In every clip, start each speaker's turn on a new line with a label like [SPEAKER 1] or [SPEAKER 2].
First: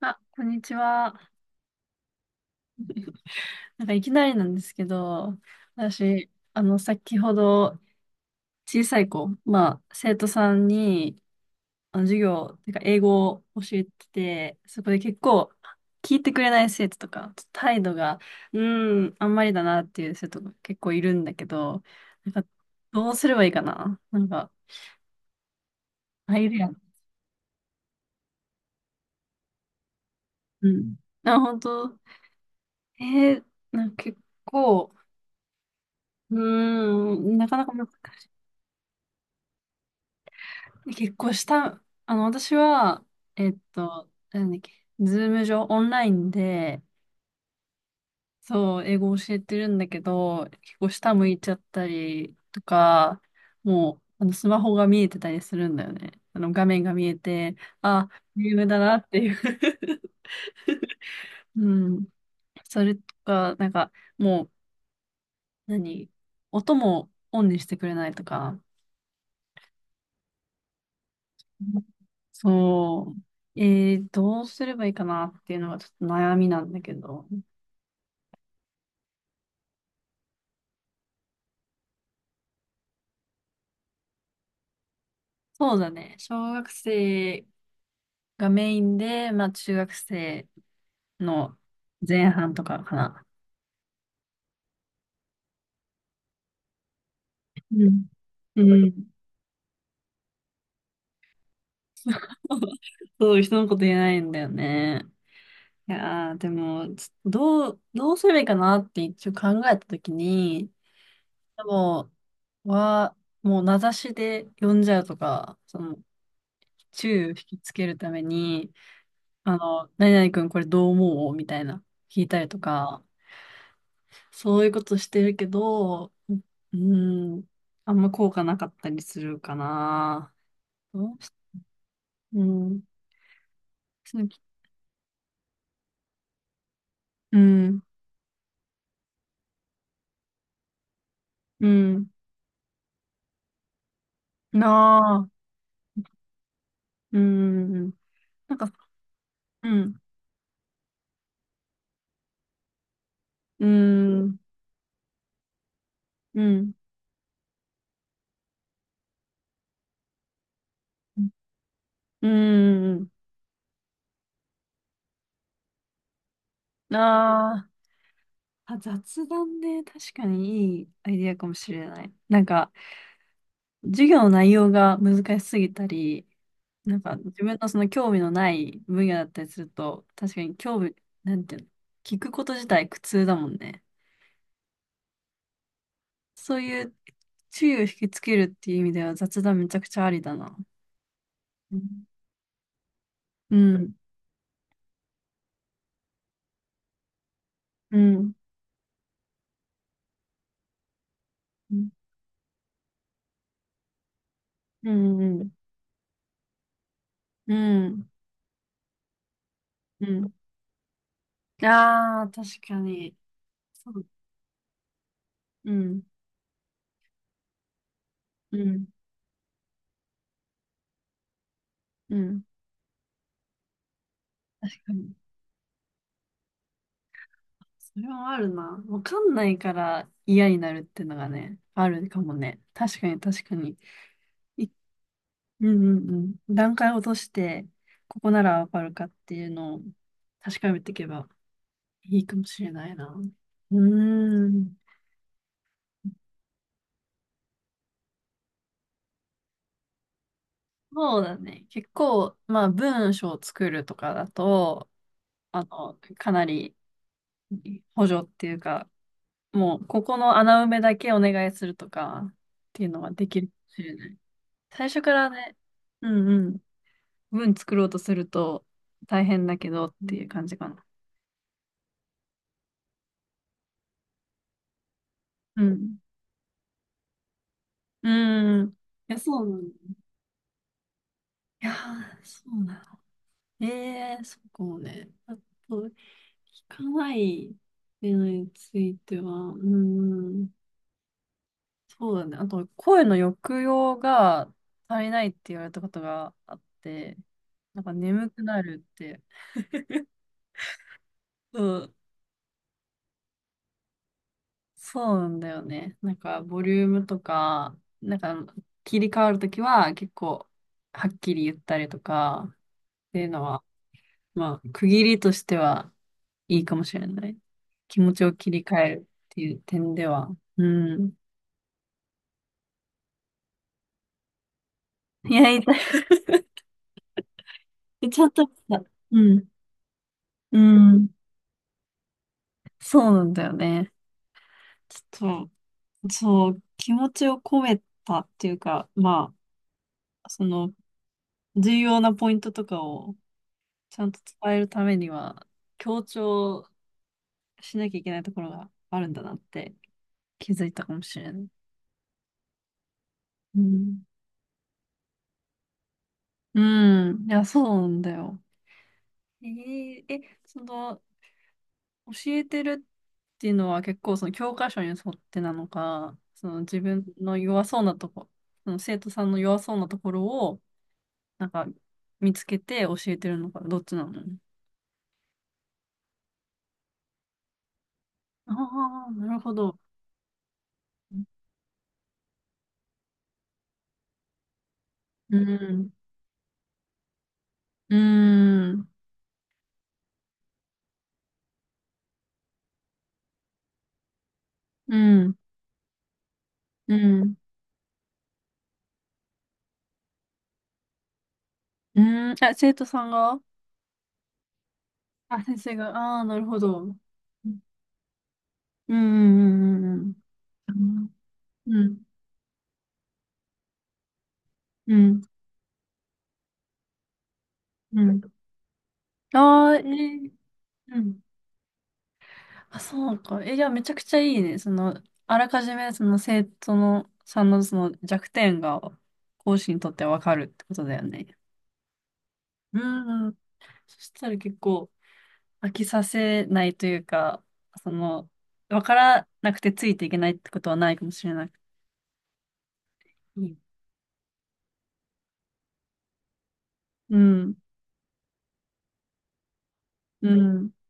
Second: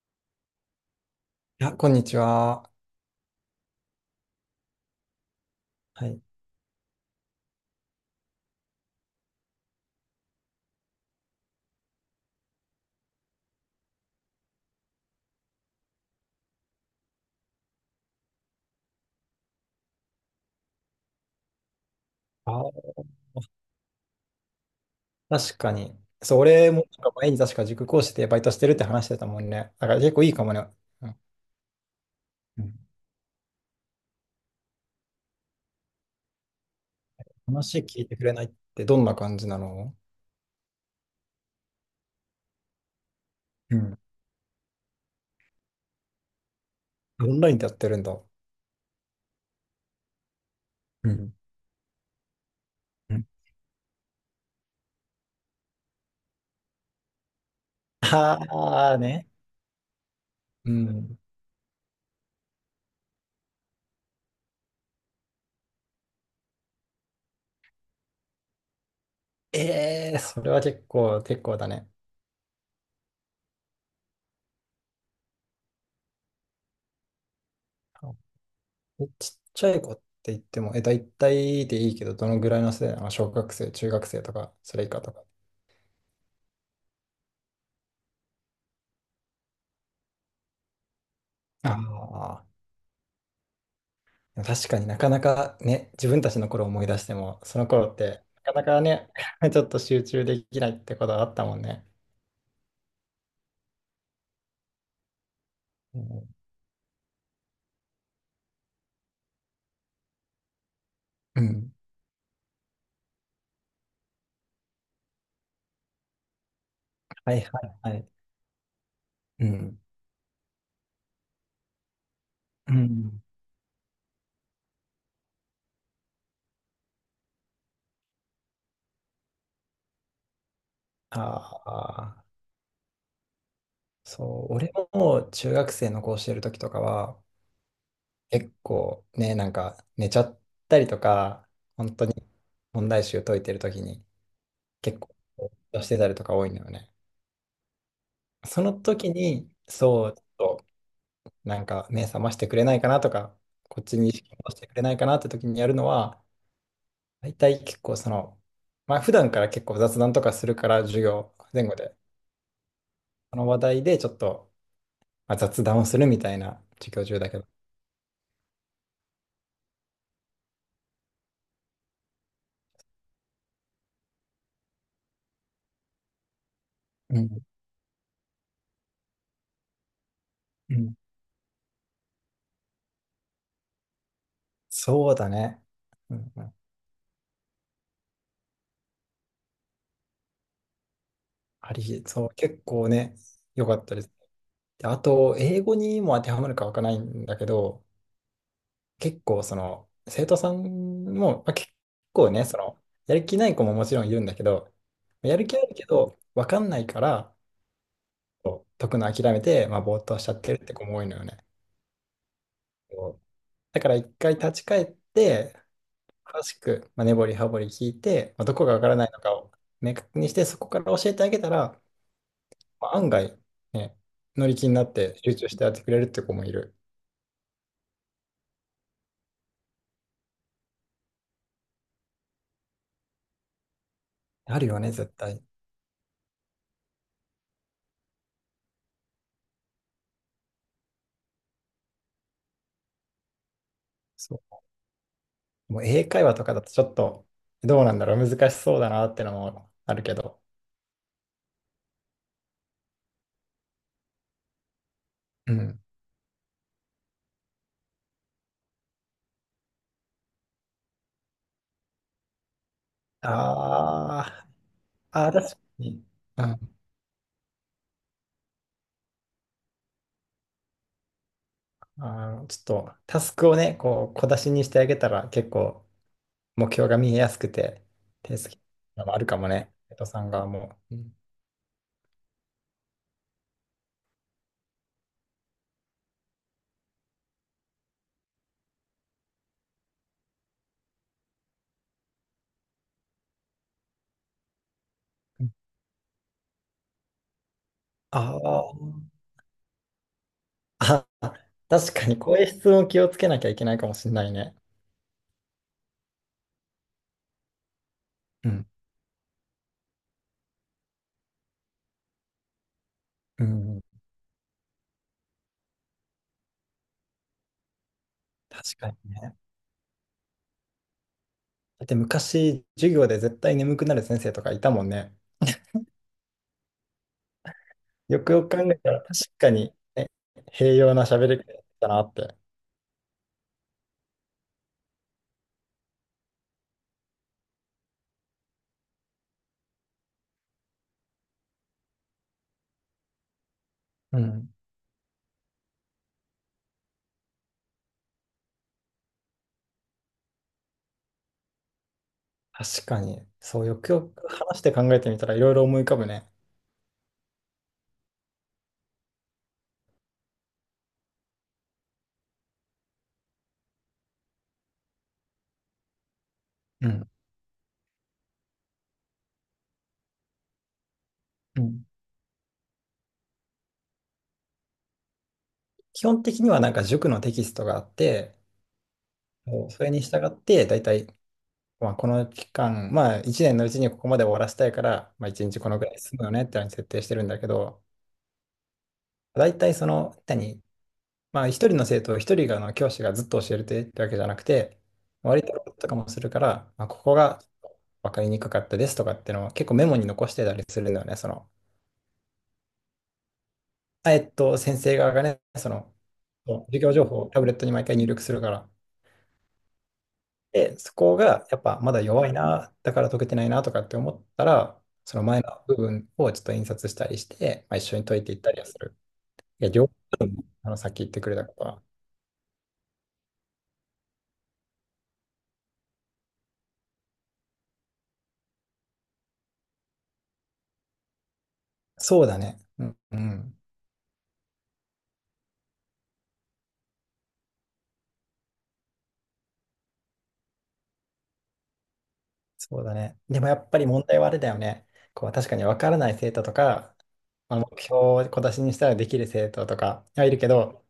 [SPEAKER 1] あ、こんにちは。
[SPEAKER 2] いや、こんにちは。
[SPEAKER 1] なんかいきなりなんですけど、
[SPEAKER 2] はい。
[SPEAKER 1] 私、先ほど小さい子、まあ、生徒さんに、授業、てか英語を教えてて、そこで結構、聞いてくれない生徒とか、態度が、あんまりだなっていう生徒が結構いるんだけど、なんか、
[SPEAKER 2] あ、
[SPEAKER 1] どうすればいいかななんか、
[SPEAKER 2] 確かに。そ
[SPEAKER 1] あ、
[SPEAKER 2] う、
[SPEAKER 1] いるや
[SPEAKER 2] 俺
[SPEAKER 1] ん。
[SPEAKER 2] もなんか前に確か塾講師でバイトしてるって話してたもんね。だから結構いいかもね。
[SPEAKER 1] うん。
[SPEAKER 2] うん。
[SPEAKER 1] あ、本当
[SPEAKER 2] うん。
[SPEAKER 1] えー、なんか結構、なかなか
[SPEAKER 2] 話
[SPEAKER 1] 難
[SPEAKER 2] 聞いて
[SPEAKER 1] し
[SPEAKER 2] く
[SPEAKER 1] い。
[SPEAKER 2] れないってどんな感じなの？
[SPEAKER 1] 結構した、私は、えっ
[SPEAKER 2] うん。
[SPEAKER 1] と、なんだっけ、ズーム上、オンラインで、
[SPEAKER 2] オンラインでやってるんだ。
[SPEAKER 1] そう、英語教えてるんだけど、結構
[SPEAKER 2] う
[SPEAKER 1] 下向
[SPEAKER 2] ん。
[SPEAKER 1] いちゃったりと
[SPEAKER 2] う
[SPEAKER 1] か、
[SPEAKER 2] ん。
[SPEAKER 1] もう、スマホが見えてたりするんだよね。あの、画面が見えて、あ、ゲームだ
[SPEAKER 2] あ
[SPEAKER 1] な
[SPEAKER 2] あ
[SPEAKER 1] って
[SPEAKER 2] ね。
[SPEAKER 1] いう
[SPEAKER 2] うん。
[SPEAKER 1] うん。それとか、なんか、もう、何音もオンにしてくれないとか。
[SPEAKER 2] ええ、それは結構、結構だ
[SPEAKER 1] うん、
[SPEAKER 2] ね。
[SPEAKER 1] そう。どうすればいいかなっていうのがちょっと悩みなんだけど。
[SPEAKER 2] あ、えちっちゃい子って言っても、え、大体でいいけど、どのぐらいの世代なの？小学生、中学生とか、それ以下とか。
[SPEAKER 1] そうだね。小学生がメインで、まあ中学生の
[SPEAKER 2] あ
[SPEAKER 1] 前
[SPEAKER 2] あ。
[SPEAKER 1] 半とかかな。
[SPEAKER 2] 確かになかなかね、自分たちの頃を思い出しても、その
[SPEAKER 1] う
[SPEAKER 2] 頃っ
[SPEAKER 1] ん。
[SPEAKER 2] て、な か
[SPEAKER 1] う
[SPEAKER 2] なか
[SPEAKER 1] ん。
[SPEAKER 2] ね、ちょっと集中できないってことはあったもんね。
[SPEAKER 1] そう、人のこと言えないんだよね。い
[SPEAKER 2] うん。
[SPEAKER 1] やー、でも、ちょっとどう、どうすればいいかなって一応考えたときに、
[SPEAKER 2] う
[SPEAKER 1] で
[SPEAKER 2] ん。
[SPEAKER 1] も、は、もう名指しで呼んじゃうとか、その、注意を引
[SPEAKER 2] はい
[SPEAKER 1] き
[SPEAKER 2] は
[SPEAKER 1] つ
[SPEAKER 2] い
[SPEAKER 1] け
[SPEAKER 2] は
[SPEAKER 1] る
[SPEAKER 2] い。
[SPEAKER 1] ために、
[SPEAKER 2] うん。
[SPEAKER 1] 何々君これどう思うみたいな、聞いたりと
[SPEAKER 2] う
[SPEAKER 1] か、
[SPEAKER 2] ん。
[SPEAKER 1] そういうことしてるけど、うん、あんま効果なかったりするかな。どうし
[SPEAKER 2] ああ、
[SPEAKER 1] うん、鈴木
[SPEAKER 2] そう、俺も中学生の子をしてる時とかは、
[SPEAKER 1] うん、
[SPEAKER 2] 結構ね、なんか寝ちゃったりとか、
[SPEAKER 1] う
[SPEAKER 2] 本当
[SPEAKER 1] ん、
[SPEAKER 2] 問題集解いてる時に
[SPEAKER 1] な
[SPEAKER 2] 結構
[SPEAKER 1] あ、
[SPEAKER 2] 出してたりとか多いんだよね。
[SPEAKER 1] うん、なん
[SPEAKER 2] そ
[SPEAKER 1] か、
[SPEAKER 2] の時に、
[SPEAKER 1] うん、
[SPEAKER 2] そう、ちょっなんか目覚ましてくれないかなとか、
[SPEAKER 1] う
[SPEAKER 2] こっちに意識を
[SPEAKER 1] ん、
[SPEAKER 2] 戻してくれないかなって時にやるのは、
[SPEAKER 1] うん、
[SPEAKER 2] 大体結構その、まあ普段から結構雑談とかするから、授業前後で、
[SPEAKER 1] うん、
[SPEAKER 2] その話題でちょっと、まあ、雑談をするみたいな授業中だけど。
[SPEAKER 1] なあ、あ、雑談ね、確かにいいアイディアかもしれない。なんか、授業の内容が難しすぎたり、なんか
[SPEAKER 2] う
[SPEAKER 1] 自
[SPEAKER 2] ん、
[SPEAKER 1] 分のその興味のない分野だったりすると、確かに
[SPEAKER 2] う
[SPEAKER 1] 興味、
[SPEAKER 2] ん。
[SPEAKER 1] なんていうの、聞くこと自体苦痛だもんね。
[SPEAKER 2] そうだね。うん。うん。
[SPEAKER 1] そういう注意を引きつけるっていう意味では雑談めちゃくちゃありだな。
[SPEAKER 2] あ
[SPEAKER 1] う
[SPEAKER 2] り、
[SPEAKER 1] ん。
[SPEAKER 2] そう、結構ね、
[SPEAKER 1] う
[SPEAKER 2] 良かっ
[SPEAKER 1] ん。
[SPEAKER 2] たです。であと、英語にも当てはまるかわからないんだけど、
[SPEAKER 1] うん。
[SPEAKER 2] 結構その生徒さんも、まあ、結
[SPEAKER 1] うん。
[SPEAKER 2] 構ね、そのやる気ない子ももちろんいるんだけど、やる気あるけど分かんないから
[SPEAKER 1] うん。
[SPEAKER 2] こう解くの諦めて、まあ、ぼーっ
[SPEAKER 1] う
[SPEAKER 2] としち
[SPEAKER 1] ん。
[SPEAKER 2] ゃってるって子も多いのよね。
[SPEAKER 1] ああー、確かに。
[SPEAKER 2] こうだか
[SPEAKER 1] そ
[SPEAKER 2] ら
[SPEAKER 1] う。
[SPEAKER 2] 一回立ち返って
[SPEAKER 1] うん。
[SPEAKER 2] 詳しく、まあ、根掘り葉掘り聞いて、まあ、ど
[SPEAKER 1] う
[SPEAKER 2] こが分
[SPEAKER 1] ん。
[SPEAKER 2] からないのかを明確にしてそこから教えてあげたら、
[SPEAKER 1] うん。
[SPEAKER 2] まあ、案外、ね、乗り気に
[SPEAKER 1] 確
[SPEAKER 2] な
[SPEAKER 1] か
[SPEAKER 2] っ
[SPEAKER 1] に。
[SPEAKER 2] て集中してやってくれるって子もいる。
[SPEAKER 1] それはあるな。わかんないから嫌になるってのがね、あるかもね。確かに確かに。
[SPEAKER 2] ある
[SPEAKER 1] い、
[SPEAKER 2] よね、絶対。
[SPEAKER 1] うん、うん、うん。段階を落として、ここならわかるかっていうのを確かめていけばいいかもしれないな。う
[SPEAKER 2] そ
[SPEAKER 1] ー
[SPEAKER 2] う、
[SPEAKER 1] ん。
[SPEAKER 2] もう英会話とかだとちょっとどうなんだろう、難しそうだなってのもあるけど。
[SPEAKER 1] そうだね。結構、まあ文章を作るとかだと、
[SPEAKER 2] うん。
[SPEAKER 1] かなり補助っていうか、もうここの穴埋めだけお願いするとかっていうのはできるかもしれない。
[SPEAKER 2] あー、
[SPEAKER 1] 最初か
[SPEAKER 2] あ
[SPEAKER 1] ら
[SPEAKER 2] ー、確
[SPEAKER 1] ね、
[SPEAKER 2] かに。
[SPEAKER 1] うん、
[SPEAKER 2] う
[SPEAKER 1] うん、
[SPEAKER 2] ん、
[SPEAKER 1] 文作ろうとすると大変だけどっていう感じかな。
[SPEAKER 2] あの、ちょっとタスクをね、こう小出しにしてあげたら結
[SPEAKER 1] う
[SPEAKER 2] 構
[SPEAKER 1] ん。
[SPEAKER 2] 目標が見えやすくて、
[SPEAKER 1] う
[SPEAKER 2] 手つき
[SPEAKER 1] ん。
[SPEAKER 2] の
[SPEAKER 1] い
[SPEAKER 2] もあ
[SPEAKER 1] や、
[SPEAKER 2] るか
[SPEAKER 1] そう
[SPEAKER 2] も
[SPEAKER 1] なの。
[SPEAKER 2] ね、
[SPEAKER 1] い
[SPEAKER 2] 江戸さんがもう。うん。
[SPEAKER 1] やー、そうなの。ええー、そうかもね。あと、聞かないっていうのについては、うん、そうだね。あと、声の抑揚が足りないって
[SPEAKER 2] うん。
[SPEAKER 1] 言われたことがあって、なんか
[SPEAKER 2] あ
[SPEAKER 1] 眠くな
[SPEAKER 2] ー、
[SPEAKER 1] るって。
[SPEAKER 2] あ、
[SPEAKER 1] そう ん、
[SPEAKER 2] 確かにこういう質問気をつけなきゃいけないかもしれないね。
[SPEAKER 1] そうなんだよね。なんか、ボリュームとか、なん
[SPEAKER 2] う
[SPEAKER 1] か、
[SPEAKER 2] ん。
[SPEAKER 1] 切り替わるときは結構、はっきり言ったりとか、っていうの
[SPEAKER 2] う
[SPEAKER 1] は、
[SPEAKER 2] ん、
[SPEAKER 1] まあ、区切りとしてはいいかもしれない。気持ちを切り替
[SPEAKER 2] 確か
[SPEAKER 1] える
[SPEAKER 2] に
[SPEAKER 1] っ
[SPEAKER 2] ね。
[SPEAKER 1] ていう点では。うん。
[SPEAKER 2] だって昔授業で絶対眠くなる先生とかいたもんね。
[SPEAKER 1] いや、痛い。
[SPEAKER 2] よ
[SPEAKER 1] ちょっ
[SPEAKER 2] くよ
[SPEAKER 1] と、
[SPEAKER 2] く考えたら、確
[SPEAKER 1] うん。
[SPEAKER 2] かに、ね、
[SPEAKER 1] う
[SPEAKER 2] 平洋な
[SPEAKER 1] ん。
[SPEAKER 2] 喋り方だったなって。
[SPEAKER 1] そうなんだよね。ちょっと、そう、気持ちを込めたっていうか、まあ、その、重要なポイントとかをちゃん
[SPEAKER 2] う
[SPEAKER 1] と
[SPEAKER 2] ん。
[SPEAKER 1] 伝えるためには、強調しなきゃいけないところがあるんだなって気づいたかもしれない。
[SPEAKER 2] 確かに、
[SPEAKER 1] う
[SPEAKER 2] そう、よく
[SPEAKER 1] ん。
[SPEAKER 2] よく話して考えてみたらいろいろ思い浮かぶね。
[SPEAKER 1] うん。いや、そうなんだよ。えーえ、その、教えてるっていうのは結構その教科書に沿ってなのか、その自
[SPEAKER 2] う
[SPEAKER 1] 分
[SPEAKER 2] ん。
[SPEAKER 1] の弱そうなとこ、その生徒さんの弱そうなところを、なん
[SPEAKER 2] う
[SPEAKER 1] か
[SPEAKER 2] ん。
[SPEAKER 1] 見つけて教えてるのか、どっちなの
[SPEAKER 2] 基本的にはなんか塾のテキストがあって、
[SPEAKER 1] ああ、なるほ
[SPEAKER 2] もう
[SPEAKER 1] ど。
[SPEAKER 2] それに従って、だいたい、まあ、この期間、まあ1年のうちにここまで終わらせたいから、まあ
[SPEAKER 1] う
[SPEAKER 2] 1日このぐ
[SPEAKER 1] ん。
[SPEAKER 2] らい進むよねってのに設定してるんだけど、
[SPEAKER 1] うん。うん。
[SPEAKER 2] だいたいその、何、まあ、一人があの教師がずっと教えてってわけじゃなくて、
[SPEAKER 1] うん。
[SPEAKER 2] 割ととかもするから、まあ、
[SPEAKER 1] う
[SPEAKER 2] ここ
[SPEAKER 1] ん。
[SPEAKER 2] が分かりにくかったですとかっていうのを結構メモに残してたりするんだよね。その、
[SPEAKER 1] うん、あ、生徒さんが
[SPEAKER 2] あ、えっと、先生側がね、
[SPEAKER 1] あ、先
[SPEAKER 2] そ
[SPEAKER 1] 生が、
[SPEAKER 2] の、
[SPEAKER 1] ああ、なるほ
[SPEAKER 2] もう
[SPEAKER 1] ど。
[SPEAKER 2] 授
[SPEAKER 1] う
[SPEAKER 2] 業
[SPEAKER 1] ん、
[SPEAKER 2] 情報をタブレットに毎回入力するから。
[SPEAKER 1] うん、うん、う
[SPEAKER 2] で、そ
[SPEAKER 1] ん、
[SPEAKER 2] こがやっぱ
[SPEAKER 1] う
[SPEAKER 2] まだ
[SPEAKER 1] ん。
[SPEAKER 2] 弱いな、だから解けてないなとかって思ったら、
[SPEAKER 1] う
[SPEAKER 2] そ
[SPEAKER 1] ん、
[SPEAKER 2] の前の部分をちょっと印刷したりして、まあ、一
[SPEAKER 1] う
[SPEAKER 2] 緒に
[SPEAKER 1] ん、う
[SPEAKER 2] 解
[SPEAKER 1] ん。
[SPEAKER 2] いていったりはする。い
[SPEAKER 1] あ
[SPEAKER 2] や、
[SPEAKER 1] あー、
[SPEAKER 2] 両方、あのさっき
[SPEAKER 1] う
[SPEAKER 2] 言って
[SPEAKER 1] ん。
[SPEAKER 2] くれたことは。
[SPEAKER 1] あ、そうか。え、じゃあめちゃくちゃいいね。その、あらかじめその生徒のさんのその弱点が講師にとってわかるってことだよね。
[SPEAKER 2] そうだね。
[SPEAKER 1] う
[SPEAKER 2] うん、う
[SPEAKER 1] ん、うん。
[SPEAKER 2] ん。
[SPEAKER 1] そしたら結構飽きさせないというか、その、わからなくてついていけないってことはないかもしれない。
[SPEAKER 2] そうだね。
[SPEAKER 1] う
[SPEAKER 2] でもや
[SPEAKER 1] ん。
[SPEAKER 2] っぱり問題はあれだよね。こう確かに分からない生徒とか、
[SPEAKER 1] うん。
[SPEAKER 2] まあ、目標を小出しにしたらできる生徒とかは
[SPEAKER 1] う
[SPEAKER 2] いるけ
[SPEAKER 1] ん。
[SPEAKER 2] ど、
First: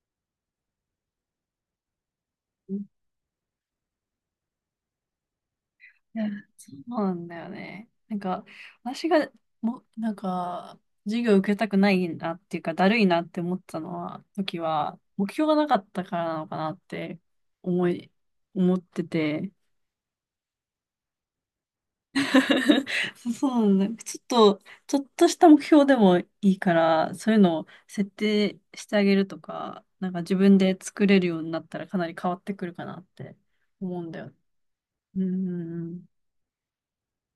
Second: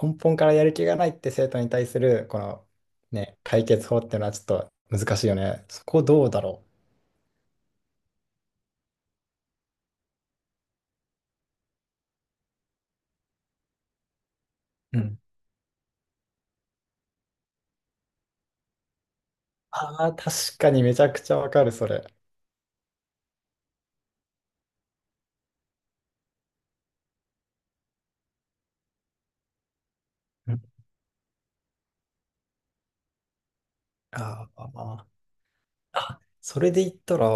[SPEAKER 2] 根本からやる気がないって生徒に対するこの、ね、解決法っていうのはちょっと難しいよね。そこ
[SPEAKER 1] い
[SPEAKER 2] ど
[SPEAKER 1] や、
[SPEAKER 2] うだろ
[SPEAKER 1] そうなんだよね。なんか、私が、も、なんか、授業受けたくないなっていうか、だるいなって思ったのは、時
[SPEAKER 2] う。
[SPEAKER 1] は、
[SPEAKER 2] うん。
[SPEAKER 1] 目標がなかったからなのかなって思い、思ってて。
[SPEAKER 2] ああ、確かにめちゃくちゃ分かる、それ。
[SPEAKER 1] そうなんだ。ちょっとした目標でもいいから、そういうのを設定してあげるとか、なんか自
[SPEAKER 2] う
[SPEAKER 1] 分
[SPEAKER 2] ん。
[SPEAKER 1] で作れるようになったらかなり変わってくるかなって思うんだよ。
[SPEAKER 2] ああ、
[SPEAKER 1] うん、
[SPEAKER 2] あ、それで言ったら、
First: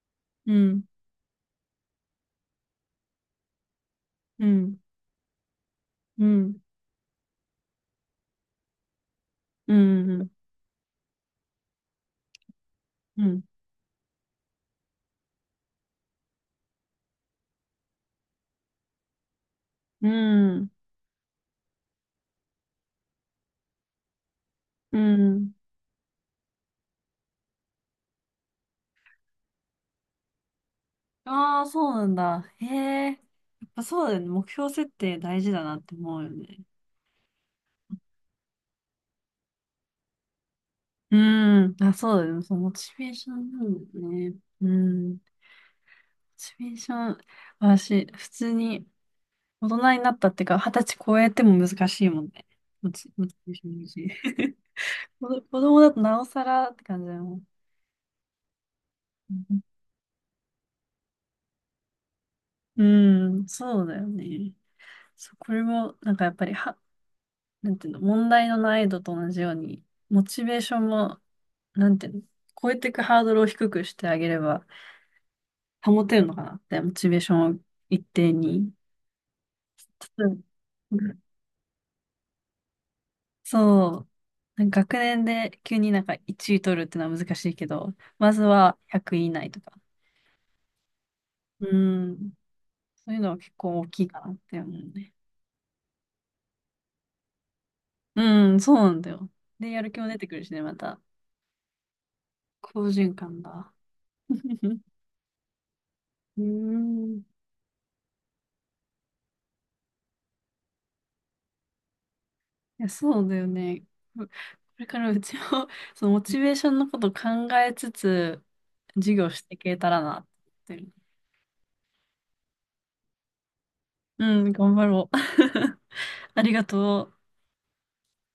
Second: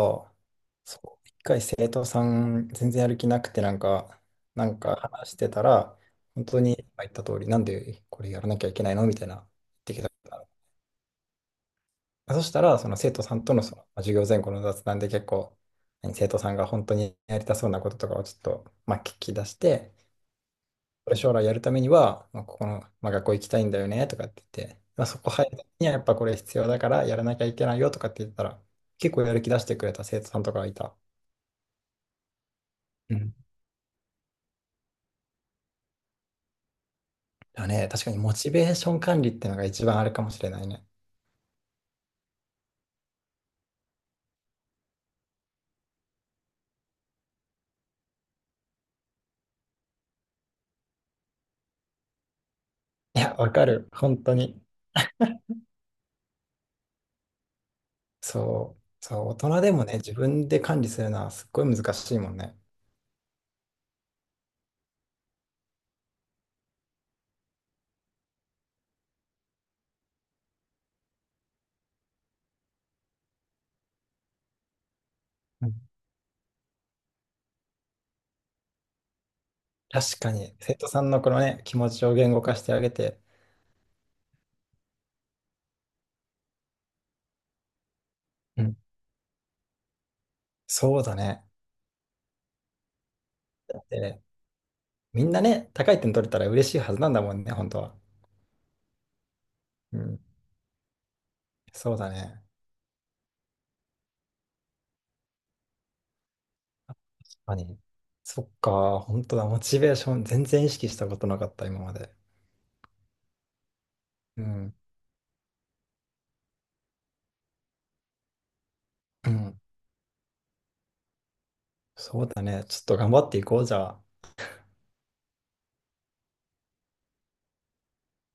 [SPEAKER 1] うん、
[SPEAKER 2] そう、一回生徒さん全然やる気なくてなんか、
[SPEAKER 1] うん、う
[SPEAKER 2] なん
[SPEAKER 1] ん、
[SPEAKER 2] か話してたら、
[SPEAKER 1] うん、う
[SPEAKER 2] 本
[SPEAKER 1] ん。
[SPEAKER 2] 当に今言った通り、なんでこれやらなきゃいけないのみたいな言っ
[SPEAKER 1] う
[SPEAKER 2] てきた
[SPEAKER 1] ん、
[SPEAKER 2] の。そしたら、その生徒
[SPEAKER 1] う
[SPEAKER 2] さ
[SPEAKER 1] ん。
[SPEAKER 2] んとの、そのまあ授業前後の雑談で結構、何生徒さんが本当にやりたそうなこととかをちょっと、まあ、聞き出して、
[SPEAKER 1] うん。
[SPEAKER 2] これ将来やるためには、まあ、ここの、まあ、学校行きたいんだよねとかって言って、
[SPEAKER 1] う
[SPEAKER 2] まあ、そこ入
[SPEAKER 1] ん。
[SPEAKER 2] るにはやっぱこれ必要だからやらなきゃいけないよとかって言ったら、結構やる気出してくれた生徒さんとかがいた。
[SPEAKER 1] ああ、そうなんだ。へえ。や
[SPEAKER 2] うん。
[SPEAKER 1] っぱそうだよね。目標設定大事だなって思うよね。
[SPEAKER 2] だね、確かにモチベーション管理ってのが一番あれかもしれないね。
[SPEAKER 1] うん。あ、そうだよね。そう、モチベーションなんだよね。うん。モチベーション、私、普通に大人になったっていうか、二十歳超えても難しいもんね。
[SPEAKER 2] い
[SPEAKER 1] モ
[SPEAKER 2] や、
[SPEAKER 1] チ
[SPEAKER 2] わ
[SPEAKER 1] ベーシ
[SPEAKER 2] か
[SPEAKER 1] ョン維
[SPEAKER 2] る。
[SPEAKER 1] 持
[SPEAKER 2] 本当 に。
[SPEAKER 1] 子供子供だとなおさらって感じだよ。
[SPEAKER 2] そう。そう、大人でも
[SPEAKER 1] う
[SPEAKER 2] ね、自分で管理するのはすっごい難しいもんね。
[SPEAKER 1] ん、うん、そうだよね。そう、これも、なんかやっぱりは、なんていうの、問題の難易度と同じように、モチベーションも、なんていうの、超えていくハードルを低くしてあげれば、
[SPEAKER 2] うん。
[SPEAKER 1] 保てるのかなって、モチベーションを一定に。
[SPEAKER 2] 確
[SPEAKER 1] う
[SPEAKER 2] か
[SPEAKER 1] ん、
[SPEAKER 2] に、生徒さんのこのね、気持ちを言語化してあげて、
[SPEAKER 1] そう。なんか学年で急になんか1位取るってのは難しいけど、まず
[SPEAKER 2] うん。
[SPEAKER 1] は100位以内とか。
[SPEAKER 2] そうだね。
[SPEAKER 1] うん。そういうのは結構
[SPEAKER 2] だっ
[SPEAKER 1] 大きいか
[SPEAKER 2] て
[SPEAKER 1] なって思うね。
[SPEAKER 2] みんなね、高い点取れたら嬉しいはずなんだもんね、本当は。
[SPEAKER 1] うん、そうなんだよ。で、やる
[SPEAKER 2] う
[SPEAKER 1] 気も出
[SPEAKER 2] ん。
[SPEAKER 1] てくるしね、また。
[SPEAKER 2] そうだね。
[SPEAKER 1] 好循環だ。うん。
[SPEAKER 2] 確かに。そっか、本当だ。モチベーション全然意識したことなかった、今まで。
[SPEAKER 1] いや、そうだよね。う こ
[SPEAKER 2] うん。
[SPEAKER 1] れからうちも、そのモチベーションのこと考えつつ、授業
[SPEAKER 2] う
[SPEAKER 1] してい
[SPEAKER 2] ん。
[SPEAKER 1] けたらなって思ってる。
[SPEAKER 2] そうだね。ちょっと頑張っていこう、じゃあ。
[SPEAKER 1] うん、頑張ろう。ありがとう。